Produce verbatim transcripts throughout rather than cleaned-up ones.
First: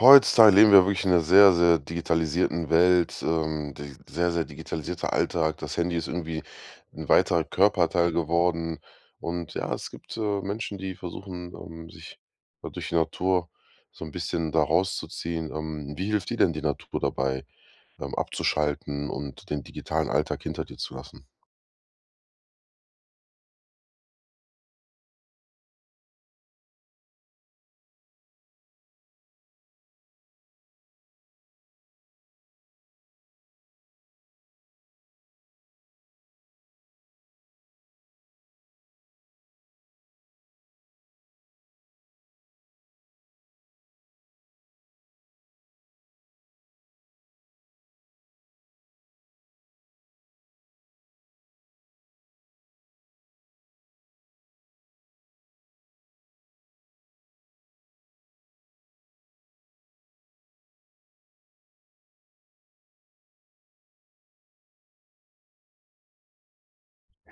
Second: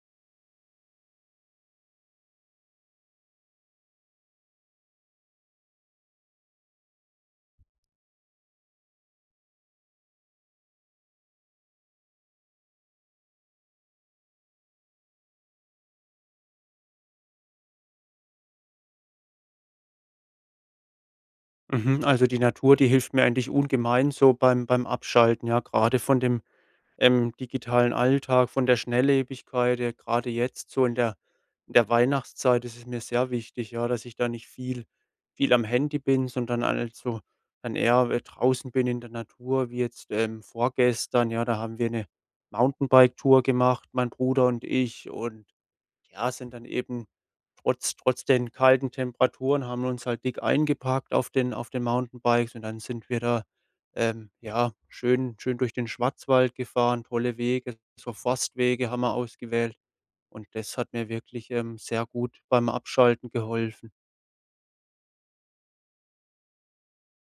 Heutzutage leben wir wirklich in 'ner sehr, sehr digitalisierten Welt. Ähm. D sehr, sehr digitalisierter Alltag. Das Handy ist irgendwie 'n weiterer Körperteil geworden. Und ja, es gibt, äh, Menschen, die versuchen, ähm, sich da durch die Natur so 'n bisschen da rauszuziehen. Ähm. Wie hilft dir denn die Natur dabei? Beim Abzuschalten und den digitalen Alltag hinter dir zu lassen? Mhm. Also die Natur, die hilft mir eigentlich ungemein so beim beim Abschalten, ja? Grade von dem, ähm, digitalen Alltag, von der Schnelllebigkeit, ja, grade jetzt so in der in der Weihnachtszeit ist es mir sehr wichtig, ja? Dass ich da nicht viel viel am Handy bin, sondern halt so dann eher draußen bin in der Natur wie jetzt, ähm, vorgestern, ja? Da haben wir 'ne Mountainbike-Tour gemacht, mein Bruder und ich, und, ja, sind dann eben trotz trotz den kalten Temperaturen haben wir uns halt dick eingepackt auf den auf den Mountainbikes und dann sind wir da, äh, ja, schön schön durch den Schwarzwald gefahren, tolle Wege. So Forstwege haben wir ausgewählt. Und das hat mir wirklich, ähm, sehr gut beim Abschalten geholfen.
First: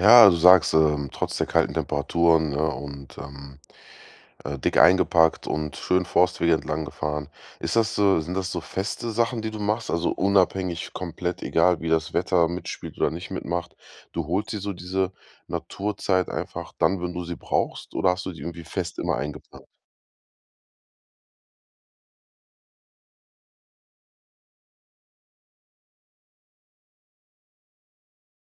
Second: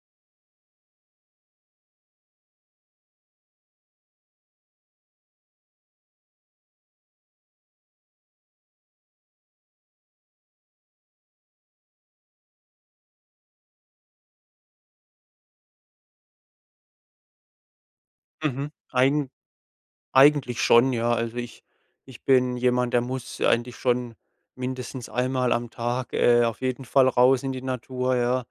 Ja, du sagst, ähm, trotz der kalten Temperaturen, ne, und, ähm, äh, dick eingepackt und schön Forstwege entlang gefahren. Ist das so sind das so feste Sachen, die du machst, also unabhängig komplett egal, wie das Wetter mitspielt oder nicht mitmacht? Du holst dir so diese Naturzeit einfach dann, wenn du sie brauchst oder hast du die irgendwie Mhm. fest immer Eigen eingeplant? eigentlich schon, ja. Also, ich ich bin jemand, der muss eigentlich schon mindestens einmal am Tag, äh, auf jeden Fall raus in die Natur, ja.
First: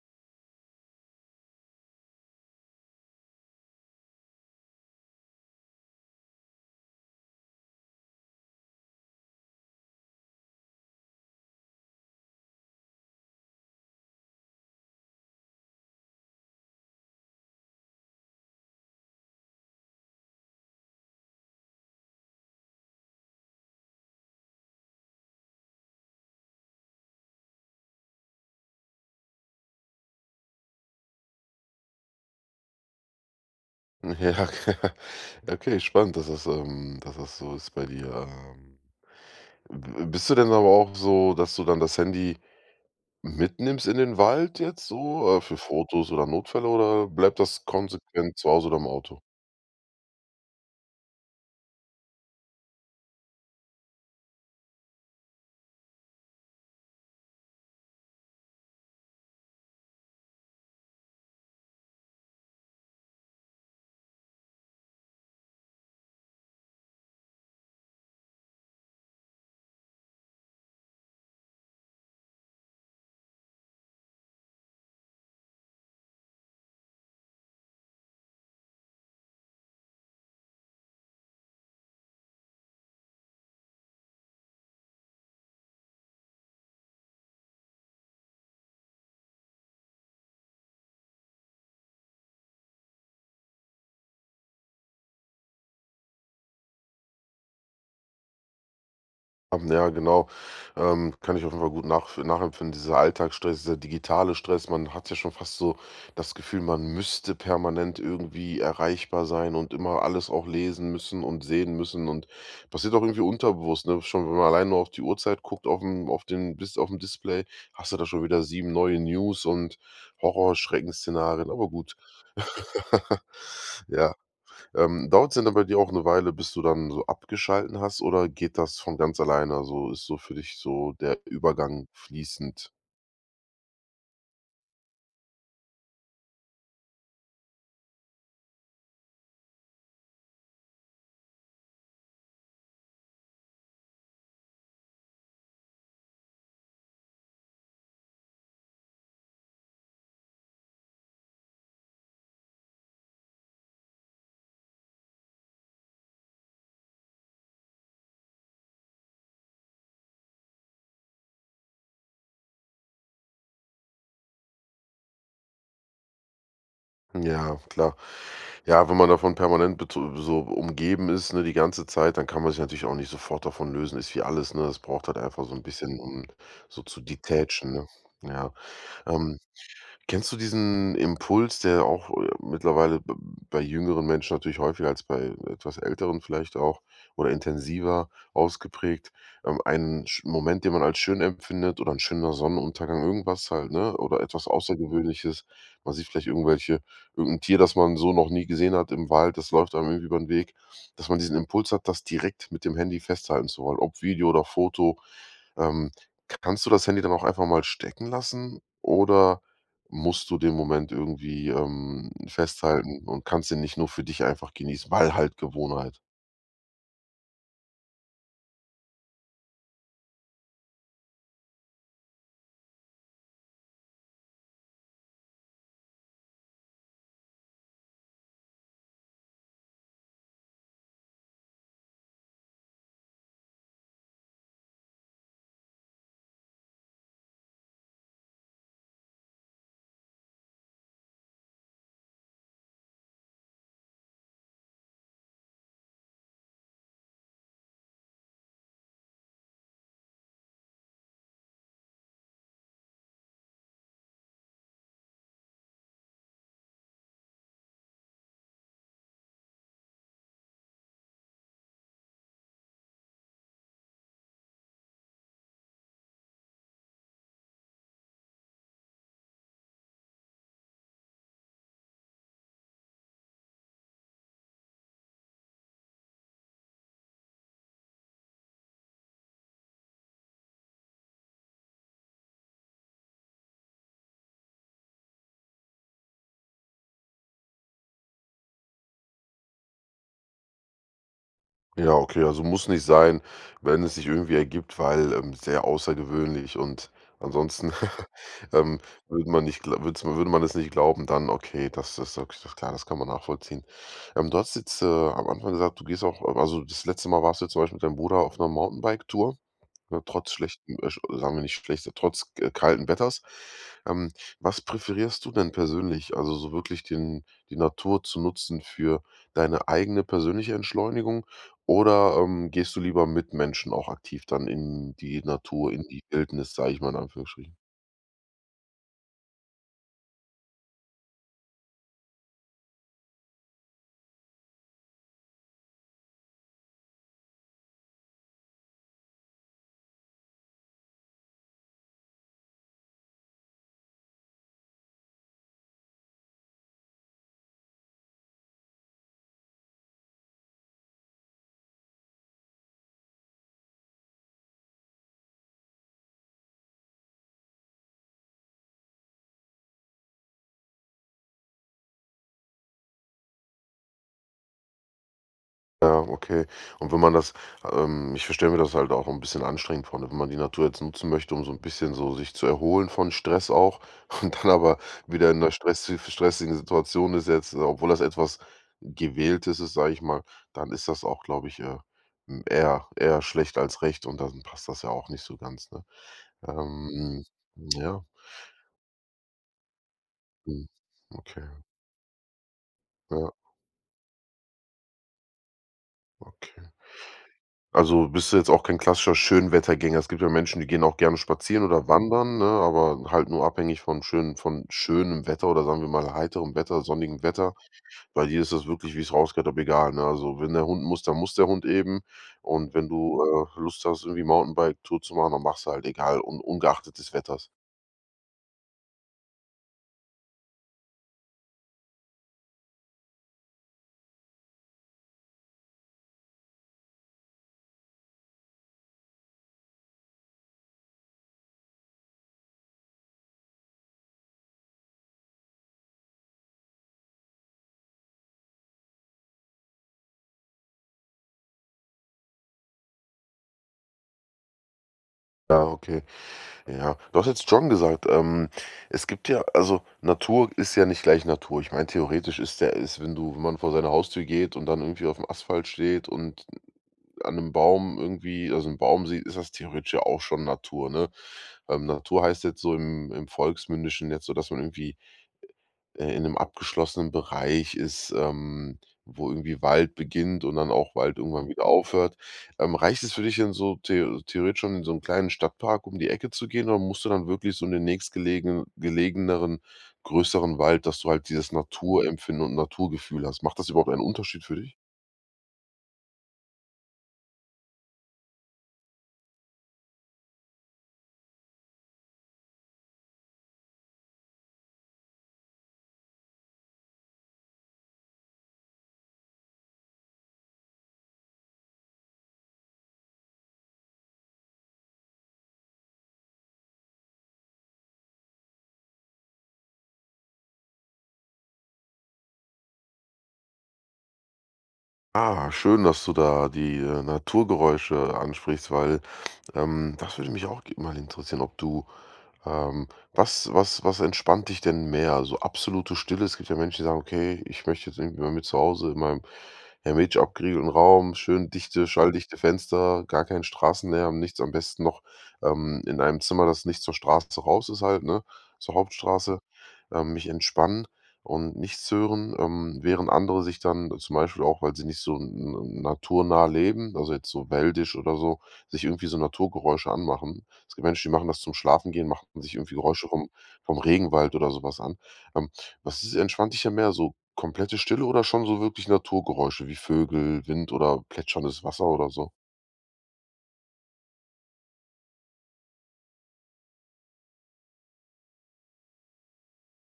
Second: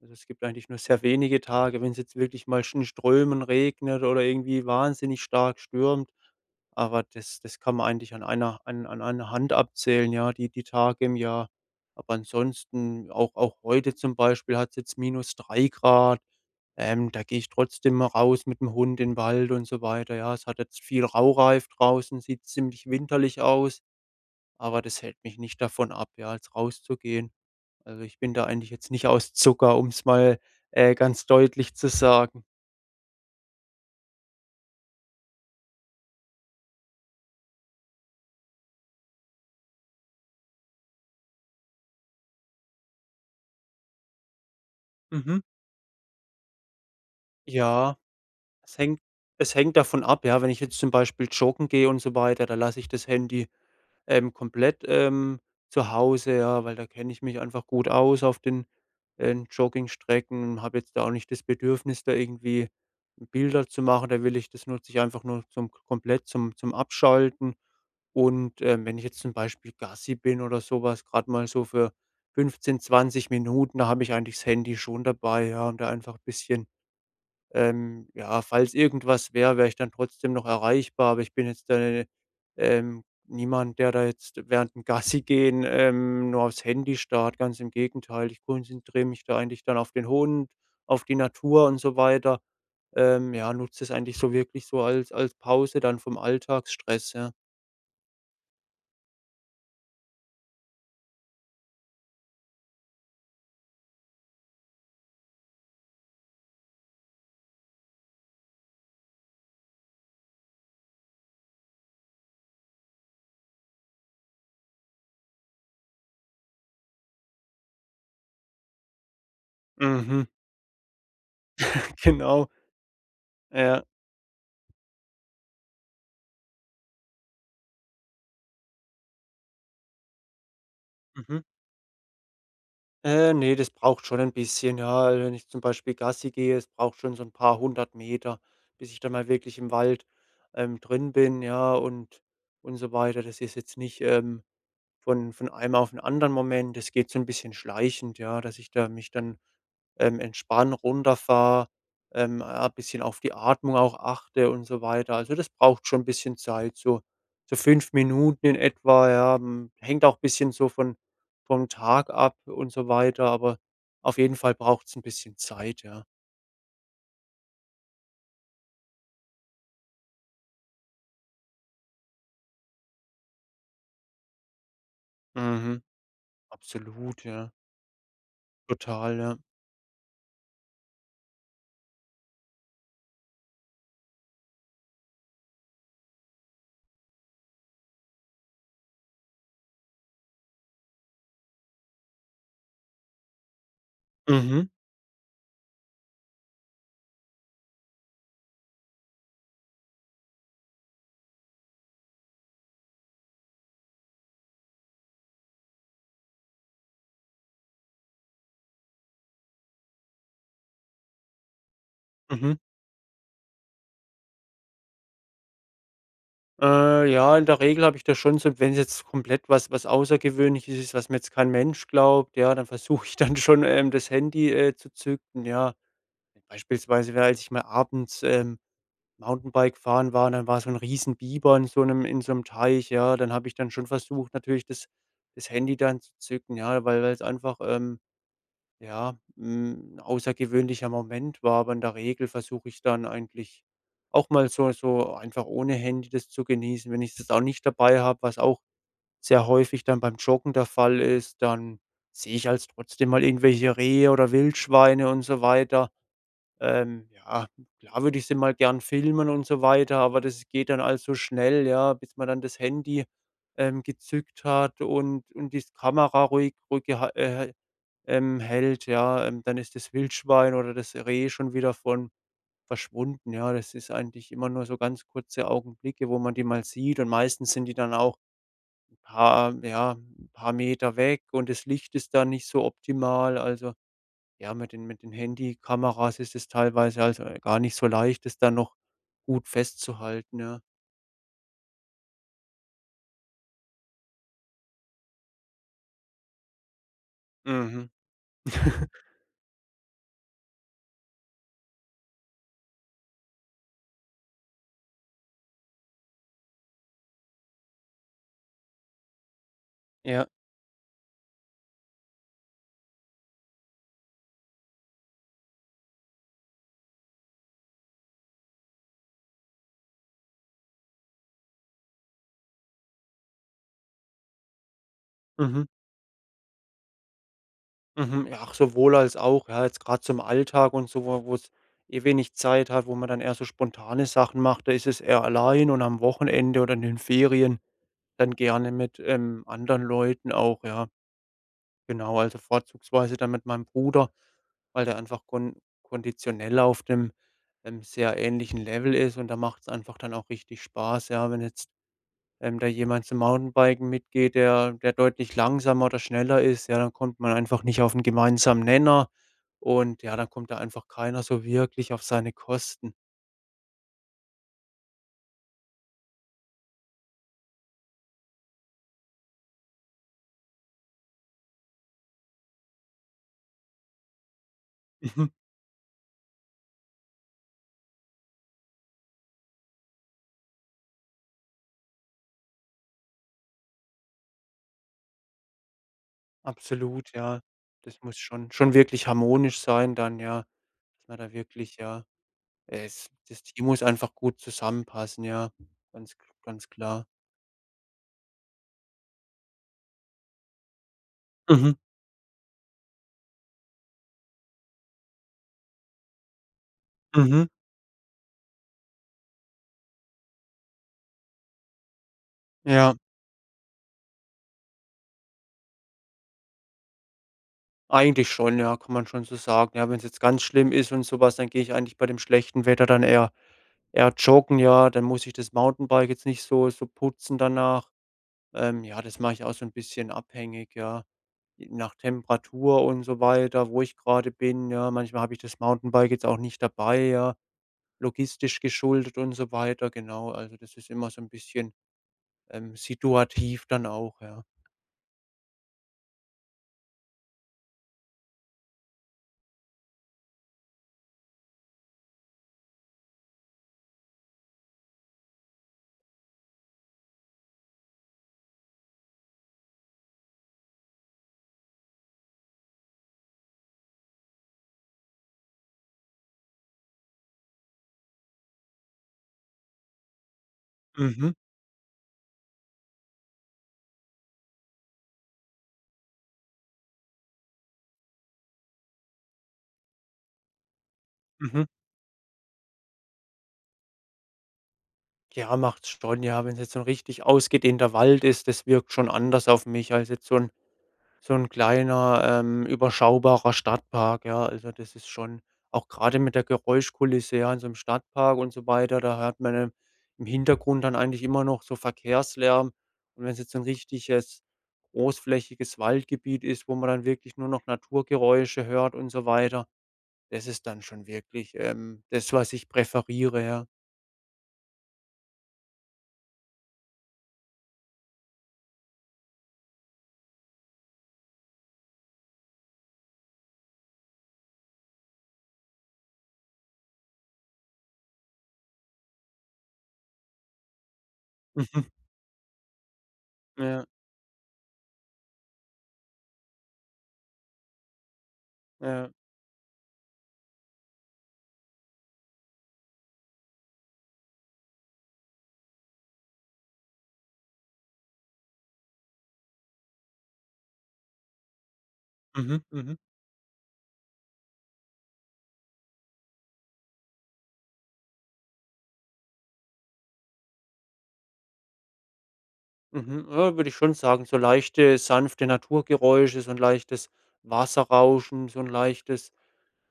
Also, es gibt eigentlich nur sehr wenige Tage wenn's jetzt wirklich mal schnö in Strömen regnet oder irgendwie wahnsinnig stark stürmt. Aber das das kann man eigentlich an einer an einer Hand abzählen, ja, die die Tage im Jahr. Aber ansonsten auch auch heute zum Beispiel hat's jetzt minus drei Grad. Ähm, da gehe ich trotzdem raus mit 'm Hund in Wald und so weiter, ja. Es hat jetzt viel Raureif draußen, sieht ziemlich winterlich aus, aber das hält mich nicht davon ab, ja, jetzt rauszugehen. Also, ich bin da eigentlich jetzt nicht aus Zucker, um's mal, äh, ganz deutlich zu sagen. Ja. Okay, spannend, dass das, ähm dass das so ist bei dir, ähm. Bi bi bist du denn aber auch so, dass du dann das Handy mitnimmst in den Wald jetzt so, Mhm. äh, für Fotos oder Notfälle oder bleibt das Ja. konsequent zu Hause oder Es im hängt Auto? es hängt davon ab, ja, wenn ich jetzt zum Beispiel joggen gehe und so weiter, da lasse ich das Handy, ähm, komplett, ähm, zu Hause, ja, weil da kenne ich mich einfach gut aus auf den, ähm, Joggingstrecken. Habe jetzt da auch nicht das Bedürfnis, da irgendwie Bilder zu machen, da will ich das nutze ich einfach nur zum komplett zum zum Abschalten. Und, ähm, wenn ich jetzt zum Beispiel Gassi bin oder so was, gerade mal so für fünfzehn, zwanzig Minuten, da habe ich eigentlich das Handy schon dabei, ja, und da einfach bisschen ähm, ja, falls irgendwas wäre, wäre ich dann trotzdem noch erreichbar, aber ich bin jetzt [unintelligible] ähm, niemand, der da jetzt während dem Gassigehen ähm, nur auf's Handy starrt, ganz im Gegenteil. Ich konzentriere mich da eigentlich dann auf den Hund, auf die Natur und so weiter. Ähm, ja, nutze das eigentlich so wirklich so als als Pause dann vom Alltagsstress, ja. Haben, ja, genau ähm, kann ich offenbar gut nachv nachempfinden. Dieser Alltagsstress, der digitale Stress. Man hat ja schon fast so das Gefühl, man müsste permanent irgendwie erreichbar sein und immer alles auch lesen müssen und sehen müssen. Und passiert auch irgendwie unterbewusst, ne? Schon wenn man alleine nur auf die Uhrzeit guckt aufm auf den Dis aufm Display, hast du da schon wieder sieben neue News und Mhm. Horrorschrecken-Szenarien, aber gut. Genau. Ja. Ja. Ähm, dauert's denn aber bei dir auch 'ne Weile, bis du dann so abgeschalten hast, oder geht das von ganz alleine, also ist so für dich so der Mhm. Übergang fließend? Äh, ne, das braucht schon ein bisschen, ja, wenn ich zum Beispiel Gassi gehe, es braucht schon so 'n paar hundert Meter, bis ich da mal wirklich im Wald, ähm, drin bin, ja und und so weiter. Das ist jetzt nicht, ähm, von von einem auf 'n anderen Moment. Das geht so 'n bisschen schleichend, ja, dass ich da mich dann, ähm, entspanne, runterfahre, ähm, a bisschen auf die Atmung auch achte und so weiter. Also, das braucht schon 'n bisschen Zeit, so so fünf Minuten in etwa, ja. Hm, hängt auch bisschen so von vom Tag ab und so weiter, aber auf jeden Fall braucht's 'n bisschen Zeit, ja. Ja, klar. Ja, wenn man davon permanent bet so so, umgeben ist, ne? Die ganze Zeit. Dann kann man sich natürlich auch nicht sofort davon lösen. Ist wie alles, ne? Das braucht halt einfach so 'n Mhm. bisschen um so zu Absolut, ja. detachen ne? Ja. Total, Hm. ja. Kennst du diesen Impuls, der auch, äh, mittlerweile, b bei jüngeren Menschen natürlich häufiger als bei etwas Älteren vielleicht auch oder intensiver ausgeprägt. Ähm, ein sch Moment, den man halt schön empfindet oder 'n schöner Sonnenuntergang, irgendwas halt, ne? Oder etwas Mhm. Außergewöhnliches, weiß nicht, vielleicht irgendwelche irgend 'n Tier das man so noch nie gesehen hat im Wald, das läuft einem ü übern Weg. Dass man diesen Impuls hat das direkt mit dem Handy festhalten zu wollen, ob Video oder Foto. Ähm, k kannst du das Handy dann auch einfach mal stecken lassen? Oder musst du den Moment irgendwie, ähm, Mhm. festhalten und kannst ihn nicht nur für dich einfach genießen? Weil halt Gewohnheit? Äh, ja, in der Regel habe ich das schon so. Wenn's komplett was was Außergewöhnliches ist, was mir jetzt kein Mensch glaubt, ja, dann versuche ich dann schon, ähm, das Handy, äh, zu zücken, ja. Beispielsweise wärend ich mal abends, ähm, Mountainbike fahren war, dann war so 'n Riesen Bieber in so 'nem in so 'nem Teich, ja? Dann habe ich dann schon versucht, natürlich das das Handy dann zu zücken, ja? Weil weil's einfach, ähm, ja, hm, 'n außergewöhnlicher Moment war, aber in der Regel versuche ich dann eigentlich auch mal so so einfach ohne Handy das zu genießen. Wenn ich das auch nicht dabei habe, was auch sehr häufig dann beim Joggen der Fall ist, dann sehe ich also trotzdem mal irgendwelche Rehe oder Wildschweine und so weiter. Ähm, ja, klar würde ich sie mal gern filmen und so weiter, aber das geht dann alles so schnell, ja, bis man dann das Handy, ähm, gezückt hat und und die Kamera ruhig ruhig geha äh, ähm, hält, ja. Ähm, dann ist das Wildschwein oder das Reh schon wieder von verschwunden, ja. Das ist eigentlich immer nur so ganz kurze Augenblicke, wo man die mal sieht und meistens sind die dann auch 'n paar ja, 'n paar Meter weg und das Licht ist dann nicht so optimal. Also, ja, mit den mit den Handykameras ist es teilweise also gar nicht so leicht, das da noch gut festzuhalten, ja? Ja, okay, also muss nicht sein, wenn es sich irgendwie ergibt, weil, ähm, sehr außergewöhnlich und ansonsten, Mhm. ähm, würde man nicht gl würd 's man würde man es nicht glauben dann, okay, das das sage ich klar, das kann man nachvollziehen. Ähm, du hast jetzt, äh, am Anfang gesagt, du gehst auch a also das letzte Mal warst du jetzt zum Beispiel mit deinem Bruder auf 'ner Mountainbike-Tour, Ja. trotz schlechtem äh, sagen wir nicht schlechtes trotz, äh, kalten Wetters. Ähm, was präferierst du denn persönlich? Also so wirklich den die Natur zu nutzen für deine eigene persönliche Entschleunigung oder, ähm, gehst du lieber mit Menschen auch aktiv dann in die Mhm. Natur, in die Wildnis, sage ich mal, in Anführungsstrichen? Mhm. Ja, ach, sowohl als auch, ja, jetzt grad zum Alltag und so wo wo's eh wenig Zeit hat, wo man dann eher so spontane Sachen macht. Da ist es eher allein und am Wochenende oder in den Ferien dann gerne mit, ähm, anderen Leuten auch, ja. Genau, also vorzugsweise dann mit meinem Bruder, weil der einfach kon konditionell auf dem, ähm, sehr ähnlichen Level ist und dann macht's einfach dann auch richtig Spaß, ja, wenn jetzt, ähm, da jemand zum Mountainbiken mitgeht, der der deutlich langsamer oder schneller ist, ja, dann kommt man einfach nicht auf 'n gemeinsamen Nenner und ja, dann kommt da einfach keiner so wirklich auf seine Kosten. Ja, okay. Und wenn man das ähm, ich verstelle mir das halt auch 'n bisschen anstrengend vor, ne, wenn man die Natur jetzt nutzen möchte, um so 'n bisschen so sich zu erholen von Stress auch und dann aber Mhm. wieder in 'ner stressi stressigen Situation ist jetzt, obwohl das etwas gewähltes ist, sage ich mal. Dann ist das auch, glaube ich, äh, m eher eher schlechter als recht. Und dann passt das ja auch nicht so ganz, ne? Absolut, Ähm, ja. Das ja. muss schon schon wirklich harmonisch sein dann, ja? Mhm. Dass man da okay. wirklich, ja es Ja. das Team muss einfach gut zusammenpassen, ja. Ganz Okay. ganz klar. Also, bist du jetzt auch kein klassischer Schönwettergänger? Es gibt ja Menschen, die gehen auch gerne spazieren Mhm. oder wandern, ne, aber halt nur abhängig von schön von schönem Wetter oder sagen wir mal heiterem Wetter, sonnigen Mhm. Wetter. Bei dir ist das wirklich, wie ich's rausgehört hab, egal, ne? Also, wenn der Hund muss, dann muss der Hund eben. Und wenn Ja. du, äh, Lust hast irgendwie Mountainbike-Tour zu machen, dann machst du halt egal un ungeachtet des Wetters? Eigentlich schon, ja, kann man schon so sagen. Ja, wenn's jetzt ganz schlimm ist und so was, dann gehe ich eigentlich bei dem schlechten Wetter dann eher eher joggen, ja. Dann muss ich das Mountainbike jetzt nicht so so putzen danach. Ähm ja, das mach ich auch so 'n bisschen abhängig, ja? J nach Temperatur und so weiter, wo ich grade bin, ja? Manchmal hab ich das Mountainbike jetzt auch nicht dabei, ja? Logistisch geschuldet und so weiter, genau. Also das ist immer so 'n bisschen, ähm, situativ dann auch, ja. Ja, okay. Ja, du hast jetzt schon gesagt, ähm, es gibt ja also Natur ist ja nicht gleich Natur. Ich meine, theoretisch ist der ist wenn du wenn man vor seiner Haustür geht und dann irgendwie aufm Asphalt steht und an 'nem Baum irgendwie also 'n Baum sieht, ist das theoretisch ja auch schon Natur, ne? Ähm, Natur heißt jetzt so im im Volksmündischen jetzt, so dass man irgendwie, äh, in 'nem abgeschlossenen Bereich ist, ähm, wo irgendwie Wald beginnt und dann auch Wald Mhm. irgendwann wieder aufhört. Ähm, reicht es für dich denn so theo theoretisch schon in so 'm kleinen Stadtpark um die Ecke zu gehen oder musst du dann wirklich so in den nächstgelegenen gelegeneren, größeren Wald, dass du halt dieses Mhm. Naturempfinden und Naturgefühl hast? Macht das überhaupt einen Unterschied für dich? Ja, macht's schon, ja. Wenn's jetzt so 'n richtig ausgedehnter Wald ist, das wirkt schon anders auf mich, als jetzt so 'n so 'n kleiner, ähm, überschaubarer Stadtpark, ja. Also, das ist schon auch grade mit der Geräuschkulisse, ja, in so 'nem Stadtpark und so weiter, da hört man dann im Hintergrund dann eigentlich immer noch so Verkehrslärm. Und wenn's jetzt so 'n richtiges, großflächiges Waldgebiet ist, wo man dann wirklich nur noch Naturgeräusche hört und so weiter, das ist dann schon wirklich, ähm, das, was ich präferiere, ja. Ah, schön, dass du da die, äh, Naturgeräusche ansprichst, weil, ähm, das würde mich auch g mal interessieren, ob du ähm, was was was entspannt dich denn mehr? So absolute Stille? Es gibt ja Menschen, die sagen: „Okay, ich möchte jetzt irgendwie bei mir zu Hause in meinem ja, mit abgeriegelten Raum, schön dichte, Mhm. schalldichte Fenster, gar kein Ja. Straßenlärm, nichts am besten noch, ähm, in einem Zimmer, das nicht zur Straße raus ist halt, ne, zur Ja. Hauptstraße, ähm, mich entspannen und nichts hören,“ ähm, während andere sich dann zum Beispiel auch, weil sie nicht so n n naturnah leben, also jetzt so wäldisch oder so, sich irgendwie so Naturgeräusche anmachen. Es gibt Menschen, die machen das zum Schlafengehen, machen sich Mhm, irgendwie mhm. Geräusche vom vom Regenwald oder so was an. Ähm, was ist entspannt dich denn mehr, so komplette Stille oder schon so wirklich Naturgeräusche wie Vögel, Wind oder plätscherndes Wasser oder so? Mhm, äh, würde ich schon sagen, so leichte sanfte Naturgeräusche, so 'n leichtes Wasserrauschen, so 'n leichtes,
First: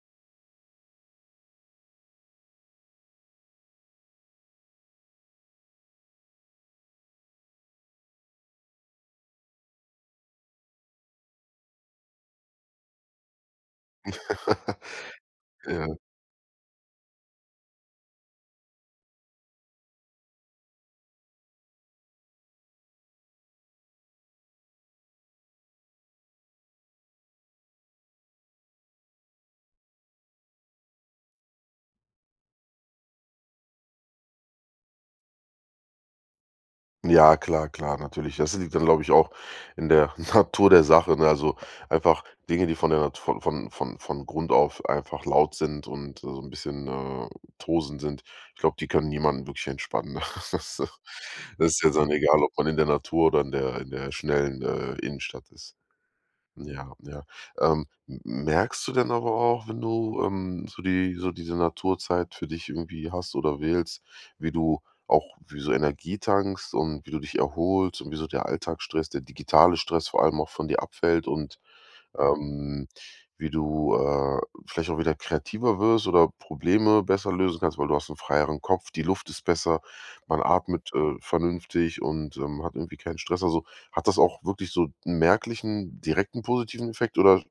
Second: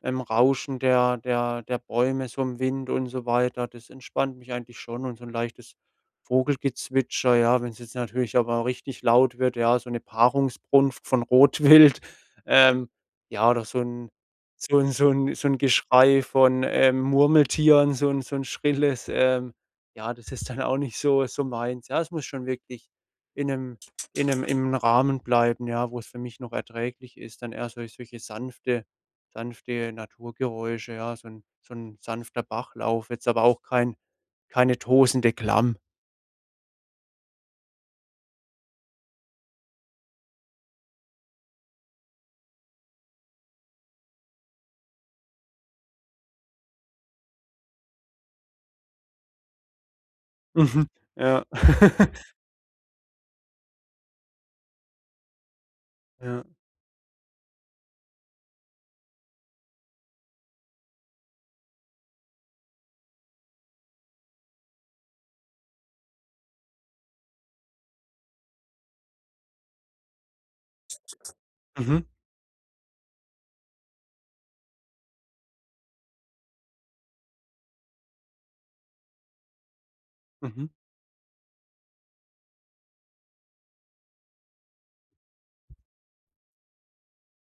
ähm, Rauschen der der der Bäume, so im Wind und so weiter. Das entspannt mich eigentlich schon und so 'n leichtes Vogelgezwitscher, ja, wenn's jetzt natürlich aber richtig laut wird, ja, so ne Paarungsbrunft von Rotwild, ähm, ja, oder so 'n so 'n so 'n so 'n Ja. Geschrei von, ähm, Murmeltieren, so 'n so 'n schrilles, ähm, ja, das ist dann auch nicht so so meins. Ja, es muss schon wirklich in 'nem in 'nem im Rahmen bleiben, ja, wo's für mich noch erträglich ist, dann eher sol solche sanfte sanfte Naturgeräusche, ja, so 'n so 'n sanfter Bachlauf, jetzt aber auch kein keine tosende Klamm. Ja klar, klar natürlich. Das liegt dann, glaube ich auch, in der Natur der Sache. Ne also, einfach Dinge, die von der Nat von von von von Grund auf einfach laut sind und so 'n bisschen, äh, tosend sind. Ich glaube, die können niemanden wirklich entspannen. Also, Mhm. Ja. ist ja dann egal, ob man in der Natur oder in der in der schnellen, äh, Innenstadt ist. Ja. Ja, ja. Ähm, m merkst du denn aber auch, wenn du, ähm, so die so diese Naturzeit für dich irgendwie hast oder wählst, wie du auch wie so Energie tankst und wie du dich erholst und wie so der Alltagsstress, der digitale Stress vor allem auch von dir abfällt und, Mhm. ähm, wie du, äh, vielleicht auch wieder kreativer wirst oder Probleme besser lösen kannst, weil du hast 'n freieren Kopf, die Luft ist besser, man Mhm. atmet, äh, vernünftig und, ähm, hat irgendwie keinen Stress? Also, hat das auch wirklich so 'n merklichen direkten positiven Effekt oder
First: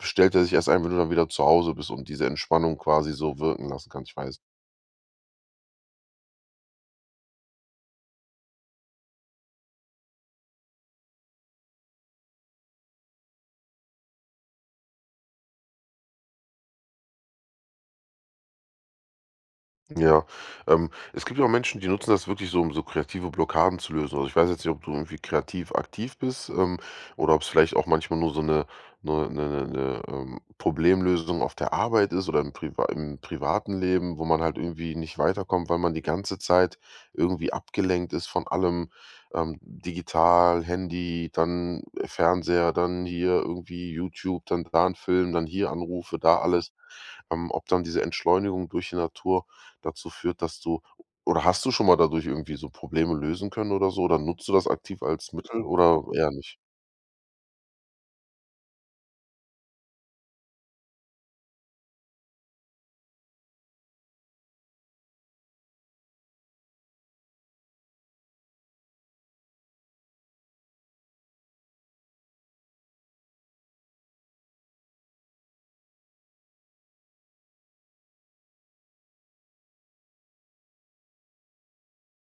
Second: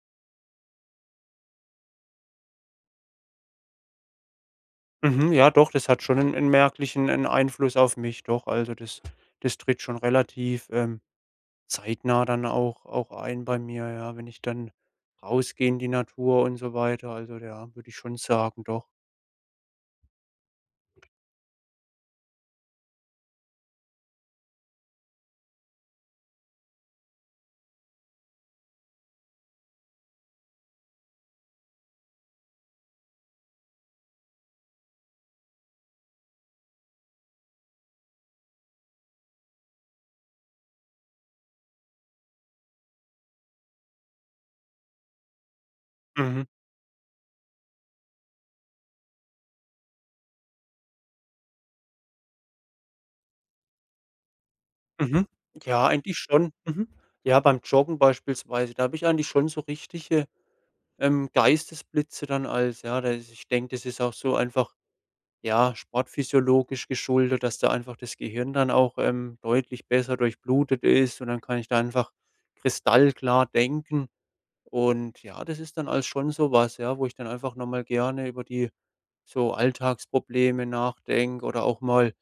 stellt der sich erst ein, wenn du dann wieder zu Hause bist und diese Entspannung quasi so wirken lassen kannst? Ich weiß Mhm, ja doch, das hat schon 'n 'n merklichen 'n Einfluss auf mich, doch. Also das das tritt schon relativ, ähm, zeitnah dann auch auch ein bei mir, ja. Wenn ich dann rausgehe in die Natur und so weiter, also ja, würde ich schon sagen, doch. Ja. Ähm, es gibt ja auch Menschen, die nutzen das wirklich so, um so kreative Blockaden zu lösen. Also, ich weiß jetzt nicht, ob du irgendwie kreativ aktiv bist, ähm, oder ob's vielleicht auch manchmal nur so 'ne 'ne 'ne 'ne, ähm, Problemlösung auf der Arbeit ist oder im priva im privaten Leben, wo man halt irgendwie nicht weiterkommt, weil man die ganze Zeit irgendwie abgelenkt ist von allem, ähm, digital, Handy, dann Fernseher, dann hier irgendwie YouTube, dann da 'n Film, dann hier Anrufe, da Mhm. alles. Ähm, ob dann diese Entschleunigung durch die Natur dazu führt, dass du oder hast du schon mal dadurch irgendwie so Probleme lösen können oder so? Oder nutzt du das aktiv Mhm. als Mittel Ja, oder eigentlich eher schon. nicht? Mhm. Ja, beim Joggen beispielsweise, da habe ich eigentlich schon so richtige, ähm, Geistesblitze dann als, ja dass ich denke, das ist auch so einfach, ja, sportphysiologisch geschuldet, dass da einfach das Gehirn dann auch, ähm, deutlich besser durchblutet ist und dann kann ich da einfach kristallklar denken. Und ja, das ist dann alles schon so was, ja, wo ich dann einfach noch mal gerne über die so Alltagsprobleme nachdenke oder auch mal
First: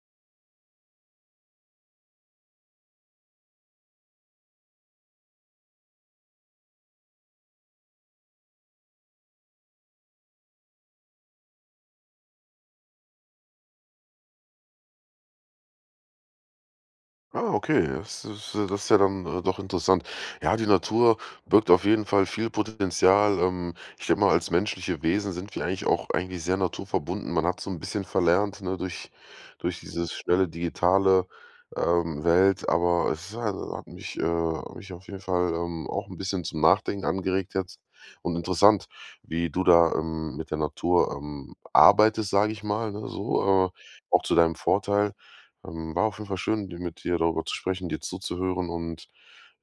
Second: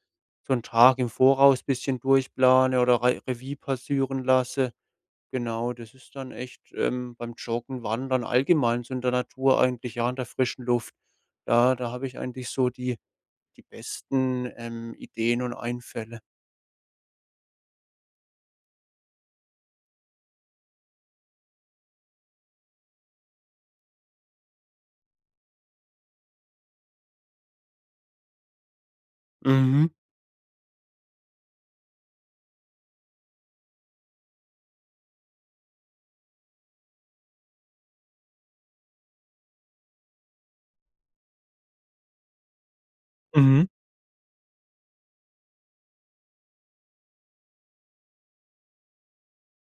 so 'n Tag im Voraus bisschen durchplane oder Re Revie passüren lasse. Genau, das ist dann echt, ähm, beim Joggen, Wandern, allgemein so in der Natur, eigentlich ja an der frischen Luft. Da da habe ich eigentlich so die die besten, ähm, Ideen und Einfälle. Ah, okay. Das ist das ist ja dann doch interessant. Ja, die Natur birgt auf jeden Fall viel Potenzial. Ähm, ich denke mal als menschliche Wesen sind wir eigentlich auch eigentlich sehr naturverbunden. Man hat so 'n bisschen verlernt, ne, durch durch Mhm. dieses schnelle, digitale, ähm, Welt, aber es hat mich, äh hat mich auf jeden Fall, ähm, auch 'n bisschen zum Nachdenken angeregt jetzt. Und interessant, wie du da, ähm, mit der Natur, ähm, arbeitest, sage ich mal, ne? So, Mhm. äh, auch zu deinem Vorteil. Ähm, war auf jeden Fall schön, dir mit dir darüber zu sprechen, dir zuzuhören. Und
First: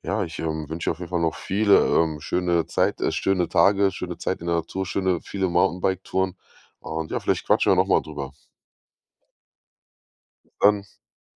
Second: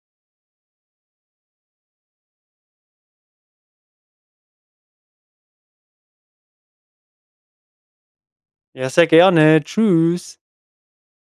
ja, ich, ähm, wünsch dir auf jeden Fall noch viele ähm, schöne Zeit, äh, schöne Tage, schöne Zeit in der Natur, schöne viele Mountainbiketouren. Und ja, vielleicht quatschen wir noch mal drüber. Ja, sehr gerne. Tschüss. Dann